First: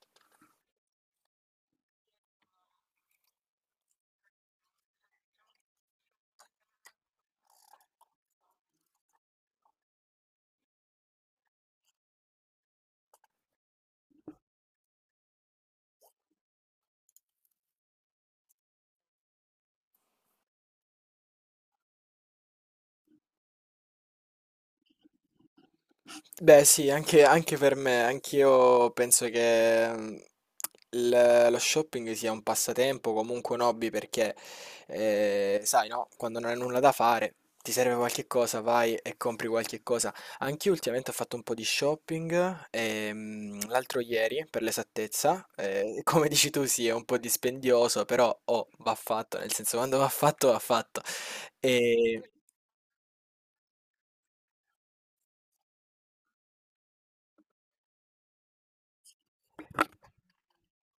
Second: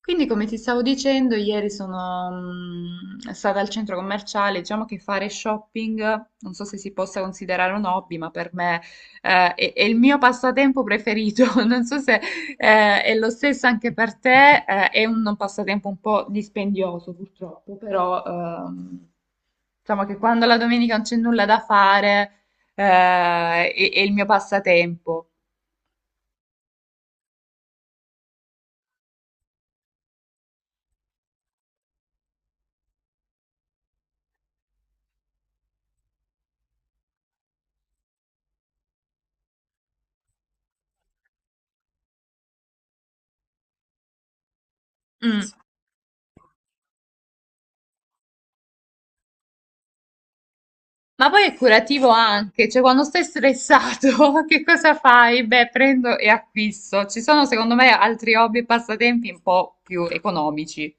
Quindi come ti stavo dicendo, ieri sono stata al centro commerciale, diciamo che fare shopping, non so se si possa considerare un hobby, ma per me è il mio passatempo preferito. Non so se è lo stesso anche per te, è un passatempo un po' dispendioso purtroppo, però diciamo che quando la domenica non c'è nulla da fare, è il mio passatempo. Beh, sì, anche per me, anch'io penso che lo shopping sia un passatempo, comunque un hobby, perché sai, no, quando non hai nulla da fare, ti serve qualche cosa, vai e compri qualche cosa. Anch'io ultimamente ho fatto un po' di shopping, l'altro ieri, per l'esattezza, Mm. Come dici tu, sì, è un po' dispendioso, però oh, va fatto, nel senso, quando va fatto, va fatto. Ma poi è curativo E... anche, cioè quando stai stressato, che cosa fai? Beh, prendo e acquisto. Ci sono secondo me altri hobby e passatempi un po' più economici.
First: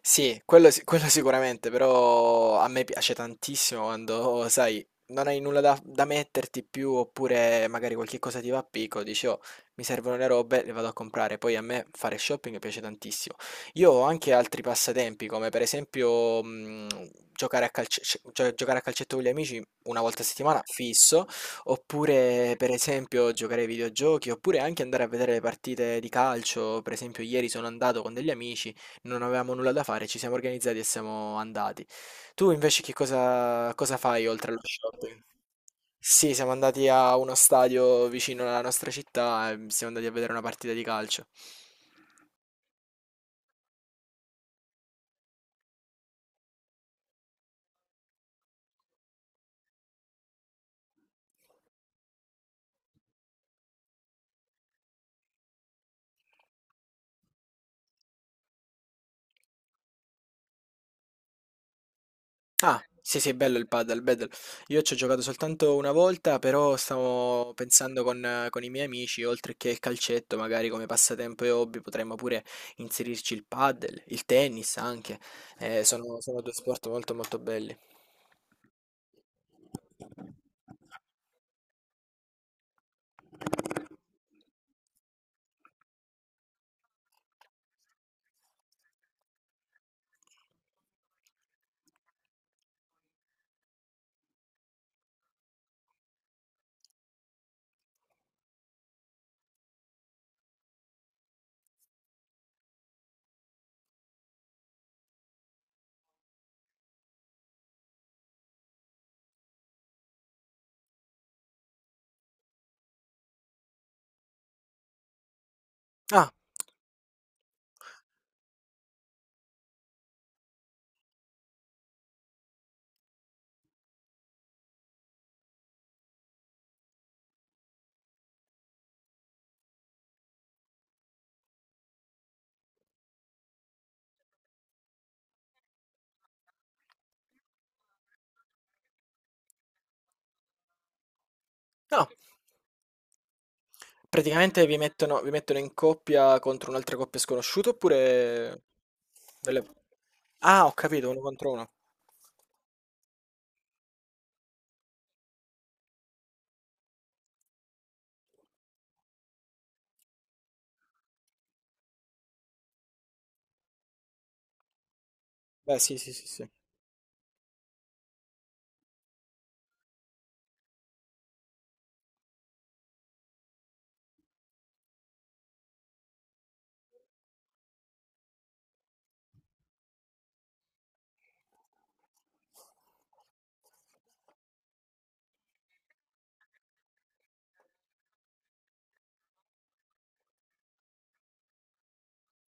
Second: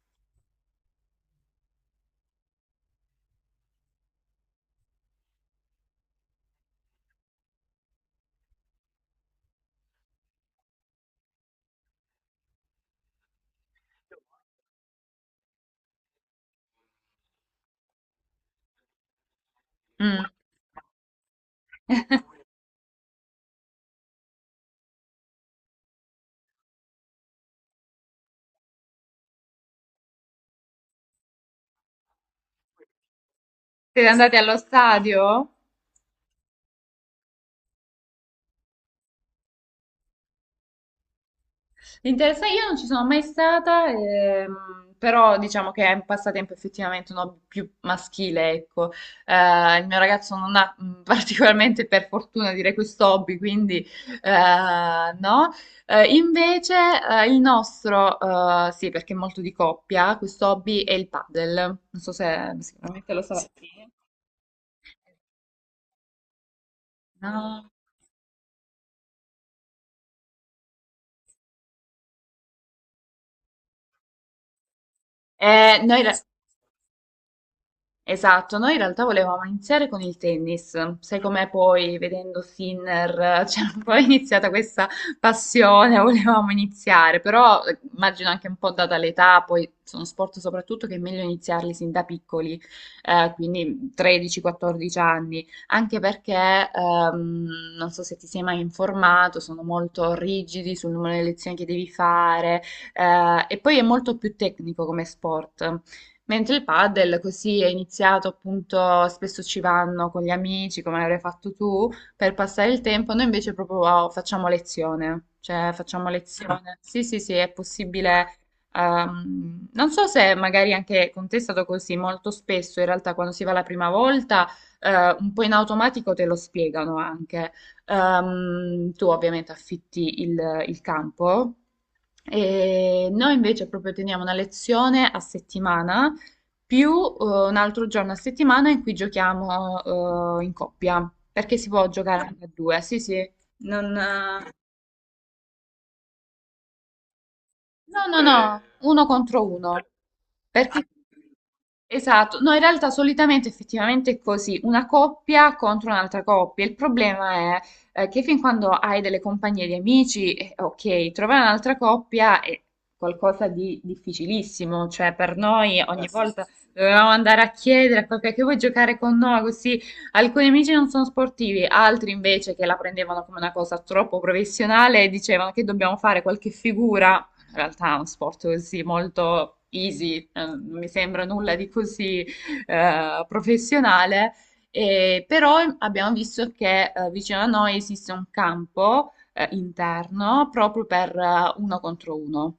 Sì, quello si quello sicuramente, però a me piace tantissimo quando, sai, non hai nulla da metterti più, oppure magari qualche cosa ti va a picco, dici: "Oh, mi servono le robe, le vado a comprare". Poi a me fare shopping piace tantissimo. Io ho anche altri passatempi, come per esempio, giocare a calce cioè giocare a calcetto con gli amici una volta Mm. a settimana, fisso, oppure per esempio giocare ai videogiochi, oppure anche andare a vedere le partite di calcio. Per esempio, ieri sono andato con degli amici, non avevamo nulla da fare, ci siamo organizzati e siamo andati. Tu invece che cosa Siete fai andati oltre allo allo shopping? stadio? Sì, siamo andati a uno stadio vicino alla nostra città e siamo andati a vedere una partita di calcio. Interessante, io non ci sono mai stata, però diciamo che è un passatempo effettivamente un hobby più maschile, ecco. Il mio ragazzo non ha particolarmente, per fortuna, direi questo hobby, quindi no. Invece il nostro, sì, perché è molto di coppia, questo hobby è il paddle. Non so se Ah, sicuramente sì, lo sì, è bello il sapete. padel, bello. Io ci ho giocato soltanto una volta, però stavo No? pensando con i miei amici, oltre che il calcetto, magari come passatempo e hobby, potremmo pure inserirci il padel, il tennis anche. Eh, Noi, sono, sono due sport molto molto belli. esatto, noi in realtà volevamo iniziare con il tennis, sai com'è poi vedendo Sinner, c'è un po' iniziata questa passione, volevamo iniziare, però immagino anche un po' data l'età, poi sono sport soprattutto che è meglio iniziarli sin da piccoli, quindi 13-14 anni, anche perché ehm, non so se ti sei mai informato, sono molto rigidi sul numero di lezioni che devi fare e poi è molto più tecnico come sport. Mentre il padel così è iniziato appunto, spesso ci vanno con gli amici, come avrai fatto tu, per passare il tempo, noi invece proprio oh, facciamo lezione, cioè facciamo ah, Ah, lezione. Sì, sì, sì, è possibile. Non so se magari anche con te è stato così, molto spesso in realtà quando si va la prima volta, un po' in automatico te lo spiegano anche. Tu ovviamente affitti il campo. E noi invece proprio teniamo una lezione a settimana più eh, un altro giorno a settimana in cui giochiamo in coppia, perché si può no, giocare anche a due, sì, sì, non, praticamente vi mettono in coppia contro un'altra coppia sconosciuta no, no, eh, no, oppure... uno contro delle- uno. Ah, Ah, ho perché capito, uno contro uno. esatto, no, in realtà solitamente effettivamente è così, una coppia contro un'altra coppia. Il problema è che fin quando hai delle compagnie di amici, ok, trovare un'altra coppia è qualcosa di difficilissimo, cioè per noi Beh, sì, ogni eh, sì, sì, sì, volta sì. sì, sì, dovevamo andare a chiedere a qualcuno che vuoi giocare con noi, così alcuni amici non sono sportivi, altri invece che la prendevano come una cosa troppo professionale dicevano che dobbiamo fare qualche figura, in realtà è uno sport così molto easy, non mi sembra nulla di così professionale, e però abbiamo visto che vicino a noi esiste un campo interno proprio per uno contro uno.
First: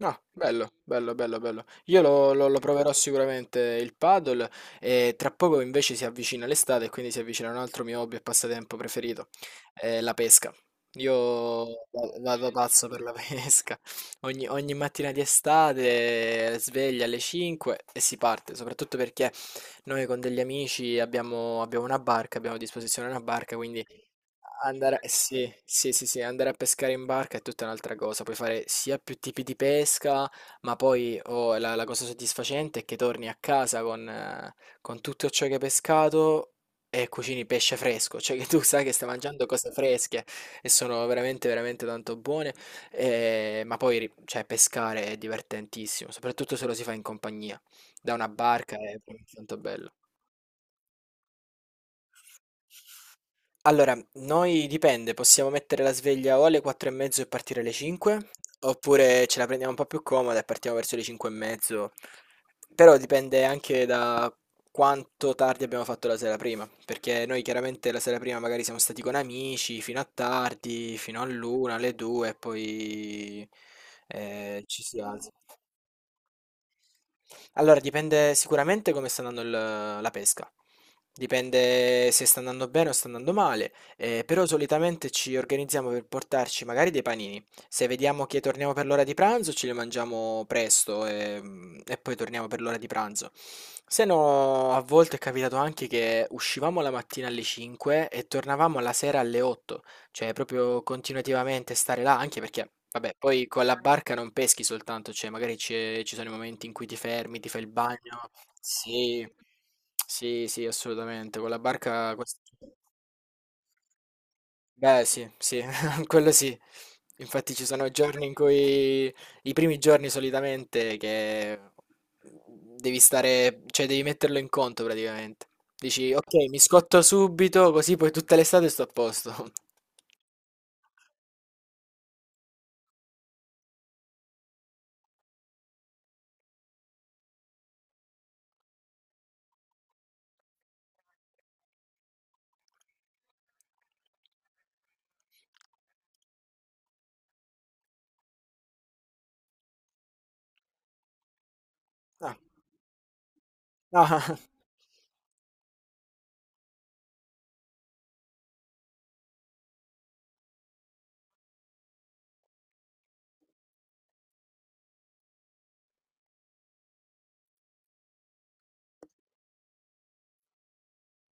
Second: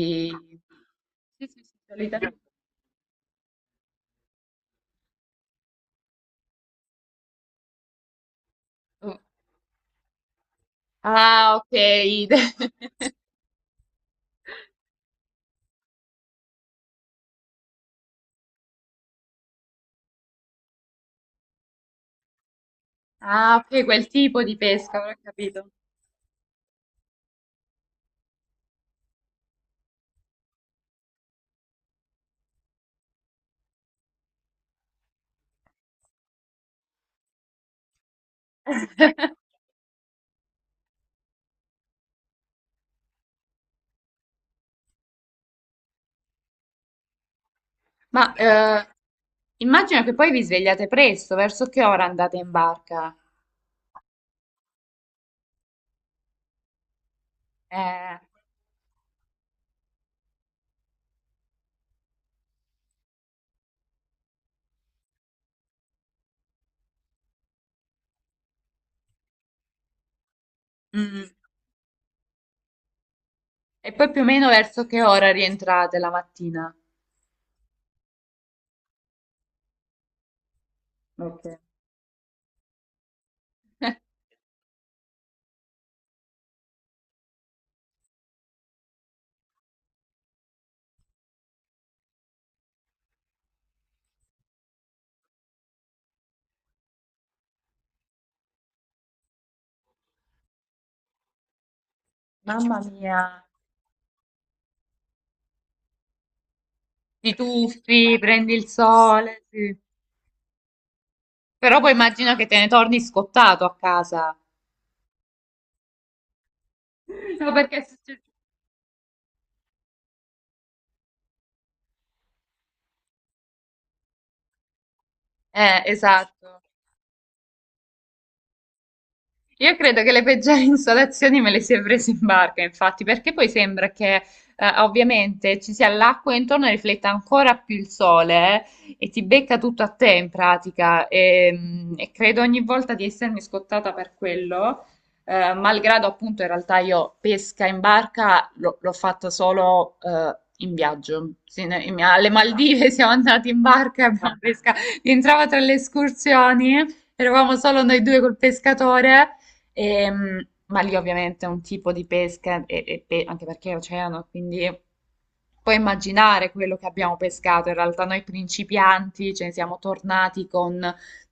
Ah, bello, bello, bello, Sì, sì, bello. sì, Io lo, solitamente. lo- lo proverò sicuramente il paddle e tra poco invece si avvicina l'estate e quindi si avvicina un altro mio hobby e passatempo preferito, la pesca. Io Ah, ok. va- vado pazzo per la pesca. Ogni mattina di estate sveglia alle 5 e si parte, soprattutto perché noi con degli amici abbiamo una barca, abbiamo a disposizione una Ah, barca, ok, quindi... quel tipo di Andare, pesca, eh ora ho sì, capito. sì, sì, sì, andare a pescare in barca è tutta un'altra cosa, puoi fare sia più tipi di pesca, ma poi oh, la cosa soddisfacente è che torni a casa con tutto ciò che hai pescato e cucini pesce fresco, cioè che tu sai che stai mangiando cose fresche e sono veramente, veramente tanto buone, cioè, pescare è divertentissimo, soprattutto se lo si fa in compagnia, da una Ma barca è tanto bello. immagino che poi vi svegliate presto, verso che ora andate in barca? Allora, noi dipende, possiamo mettere la sveglia o alle 4 e mezzo e partire alle Eh. 5, oppure ce la prendiamo un po' più comoda e partiamo verso le 5 e mezzo. Però dipende anche da quanto tardi abbiamo fatto la sera prima, perché noi chiaramente la sera prima magari siamo stati con amici fino a tardi, fino Mm. all'una, alle due, e poi E poi più o meno ci verso si che alza. ora rientrate la mattina? Allora, dipende sicuramente come sta andando la pesca. Ok. Dipende se sta andando bene o sta andando male, però solitamente ci organizziamo per portarci magari dei panini. Se vediamo che torniamo per l'ora di pranzo, ce li mangiamo presto e, e poi torniamo per l'ora di pranzo. Se no, a volte è capitato anche che uscivamo la mattina alle 5 e tornavamo la sera alle 8. Cioè proprio continuativamente stare là, anche perché, Mamma vabbè, mia, poi con la barca non peschi soltanto, cioè magari ci sono i momenti in cui ti ti fermi, ti fai il tuffi, bagno. prendi il Sì, sole, sì. sì, sì, assolutamente. Con la Però poi barca... immagino quest- che te ne torni scottato a casa. Beh, sì, sì, quello sì. No, Infatti ci perché è sono successo. giorni in cui, i primi giorni solitamente, che devi stare, cioè devi metterlo in conto praticamente. Dici, ok, mi Esatto. scotto subito, così poi tutta l'estate sto a posto. Io credo che le peggiori insolazioni me le si è prese in barca, infatti, perché poi sembra che ovviamente ci sia l'acqua intorno e rifletta ancora più il sole e ti becca tutto a te in pratica. E, e credo ogni volta di essermi scottata per quello, malgrado appunto in realtà io pesca in barca l'ho fatta solo in viaggio. Sì, ne- in- alle Ah. Maldive siamo andati in barca, abbiamo Ah, pescato, rientrava tra le escursioni, eravamo solo noi due col pescatore. Ma lì ovviamente è un tipo di pesca, e pe- anche perché è oceano, quindi puoi immaginare quello che abbiamo pescato, in realtà noi principianti ce ne siamo tornati con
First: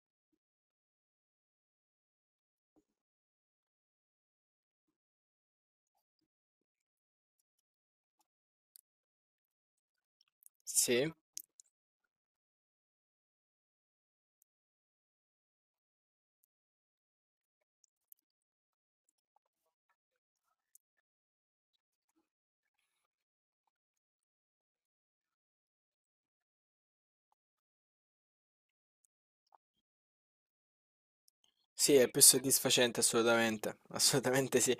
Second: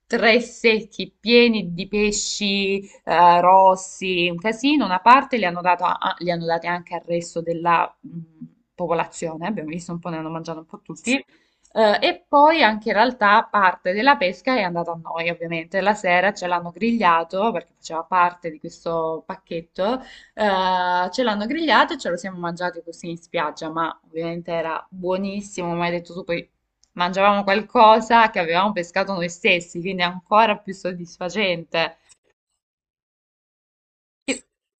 tre secchi pieni di pesci rossi, un casino, una parte li hanno dato a- li hanno dati anche al resto della popolazione, abbiamo visto un po', ne hanno mangiato un po' tutti, sì, sì, e poi anche in realtà parte della pesca è andata a noi, ovviamente, la sera ce l'hanno grigliato perché faceva parte di questo pacchetto. Ce l'hanno grigliato e ce lo siamo mangiato così in spiaggia, ma ovviamente era buonissimo, come hai detto tu, poi mangiavamo qualcosa che avevamo pescato noi stessi, quindi è ancora più sì, soddisfacente. è più soddisfacente assolutamente, Che, assolutamente sì.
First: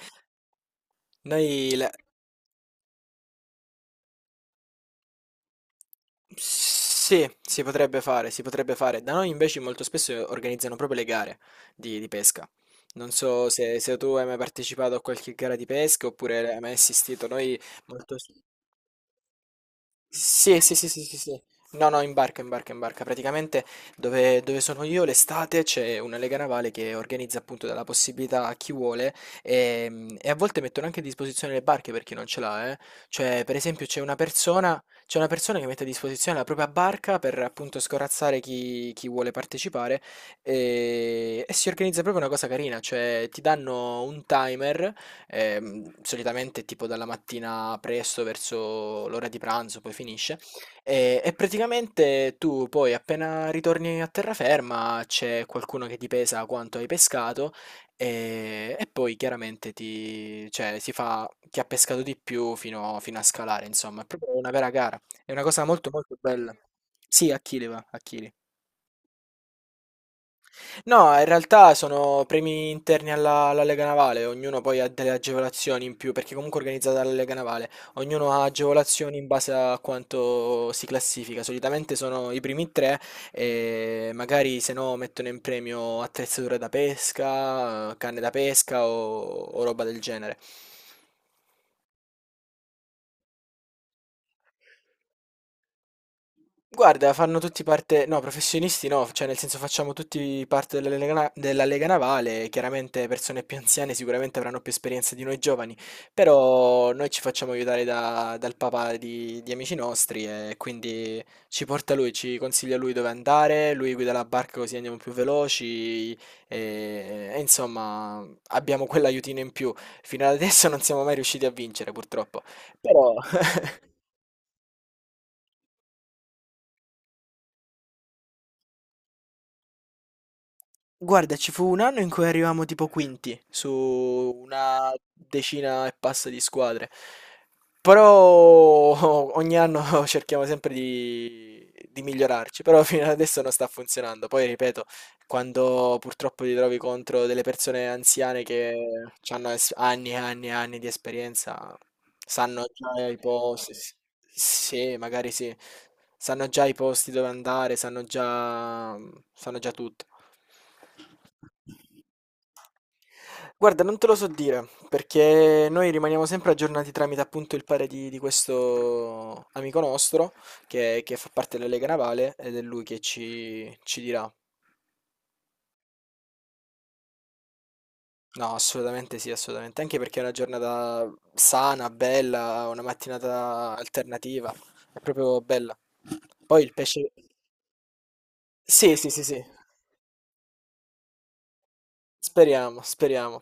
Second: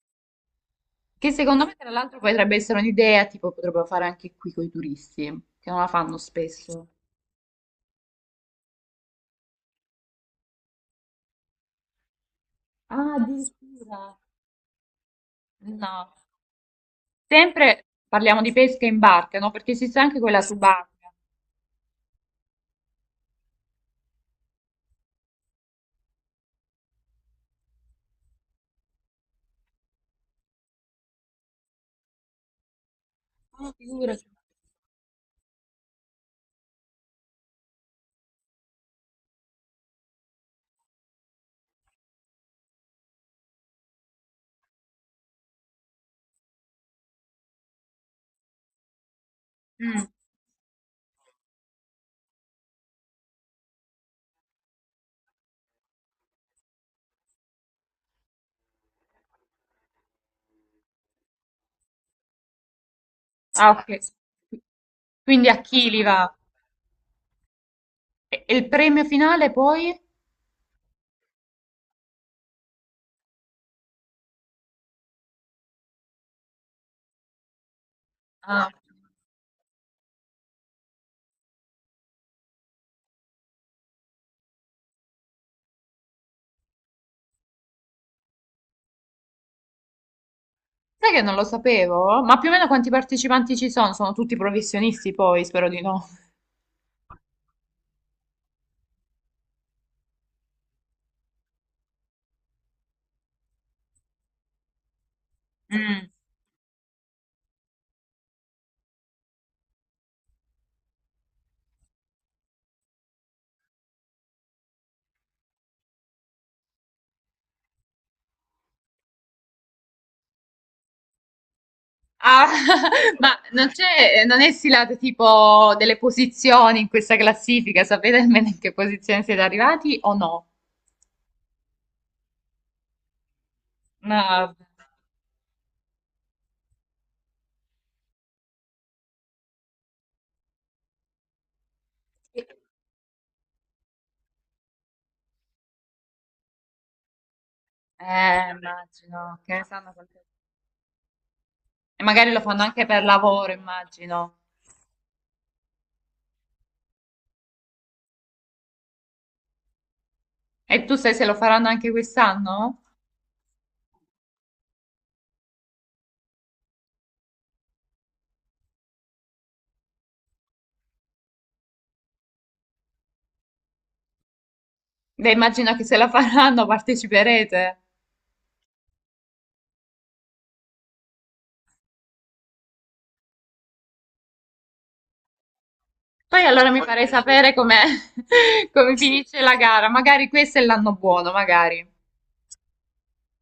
che secondo me, Noi tra la- l'altro, potrebbe essere un'idea, tipo potrebbero fare anche qui con i turisti, che non la fanno spesso. Sì, si potrebbe fare, si potrebbe fare. Da noi invece molto spesso organizzano proprio le gare di pesca. Non Ah, so se, se tu addirittura. hai mai partecipato a qualche gara di No, pesca oppure hai mai assistito. Sempre molto... parliamo di pesca in barca, no? Perché esiste anche quella Sì, sì, sì, sì, subacquea. sì, sì. No, no, in barca, in barca, in barca. Praticamente dove sono io l'estate c'è una lega navale che organizza appunto la possibilità a chi vuole e, a volte mettono anche a disposizione le barche per chi non ce l'ha, eh. Cioè, per Ah, esempio, figurati. C'è una persona che mette a disposizione la propria barca per appunto scorazzare chi vuole partecipare e si organizza proprio una cosa carina, cioè ti danno un timer, solitamente tipo dalla mattina presto verso l'ora di pranzo, poi Mm. finisce. E praticamente tu poi appena ritorni a terraferma c'è qualcuno che ti pesa quanto hai pescato e poi chiaramente ti, cioè, si fa chi ha pescato di più fino a scalare, Ah, ok. insomma, è proprio una vera gara, è una Quindi a cosa molto chili molto va? bella. Sì, a chili va, a chili. E il premio finale poi? No, in realtà sono premi interni alla, alla Lega Navale, ognuno poi ha delle agevolazioni in più, perché comunque è organizzata dalla Lega Navale, ognuno ha Ah, agevolazioni in base a quanto si classifica, solitamente sono i primi tre e magari se no mettono in premio attrezzature da pesca, canne da pesca o roba del genere. sai che non lo sapevo? Ma più o meno quanti partecipanti ci sono? Sono tutti professionisti poi, spero di no. Guarda, fanno tutti parte, no, professionisti no, cioè nel senso facciamo tutti parte della Lega, della Lega Navale, chiaramente persone più anziane sicuramente avranno più esperienza di noi giovani, Mm. però noi ci facciamo aiutare dal papà di amici nostri e quindi ci porta lui, ci consiglia lui dove andare, lui guida la barca così andiamo più veloci e insomma abbiamo quell'aiutino in più. Fino ad adesso non siamo mai riusciti a vincere purtroppo, Ah, però... ma non c'è, non è stilate tipo delle posizioni in questa classifica, sapete almeno in che posizione siete arrivati o no? Guarda, ci fu un anno in cui arrivammo tipo quinti su No, vabbè. una decina e passa di squadre, però ogni anno cerchiamo sempre di migliorarci, però fino ad adesso non sta funzionando. Poi ripeto, quando purtroppo ti trovi contro delle persone anziane che Immagino che hanno ne sanno anni e qualche... anni e anni di esperienza, E magari lo fanno sanno anche per già i lavoro, posti, immagino. sì, magari sì, sanno già i posti dove andare, sanno già tutto. E tu sai se lo faranno anche quest'anno? Guarda, non te lo so dire, perché noi rimaniamo sempre aggiornati tramite appunto il pare di questo amico nostro, che fa parte della Lega Navale, ed è lui che ci dirà. Beh, immagino che se la faranno parteciperete. No, assolutamente sì, assolutamente, anche perché è una giornata sana, bella, una mattinata alternativa, è proprio bella. Poi Poi allora il mi farei pesce... sapere com'è, come Sì, sì, sì, finisce sì, la gara. Magari questo è l'anno buono, magari. speriamo, speriamo.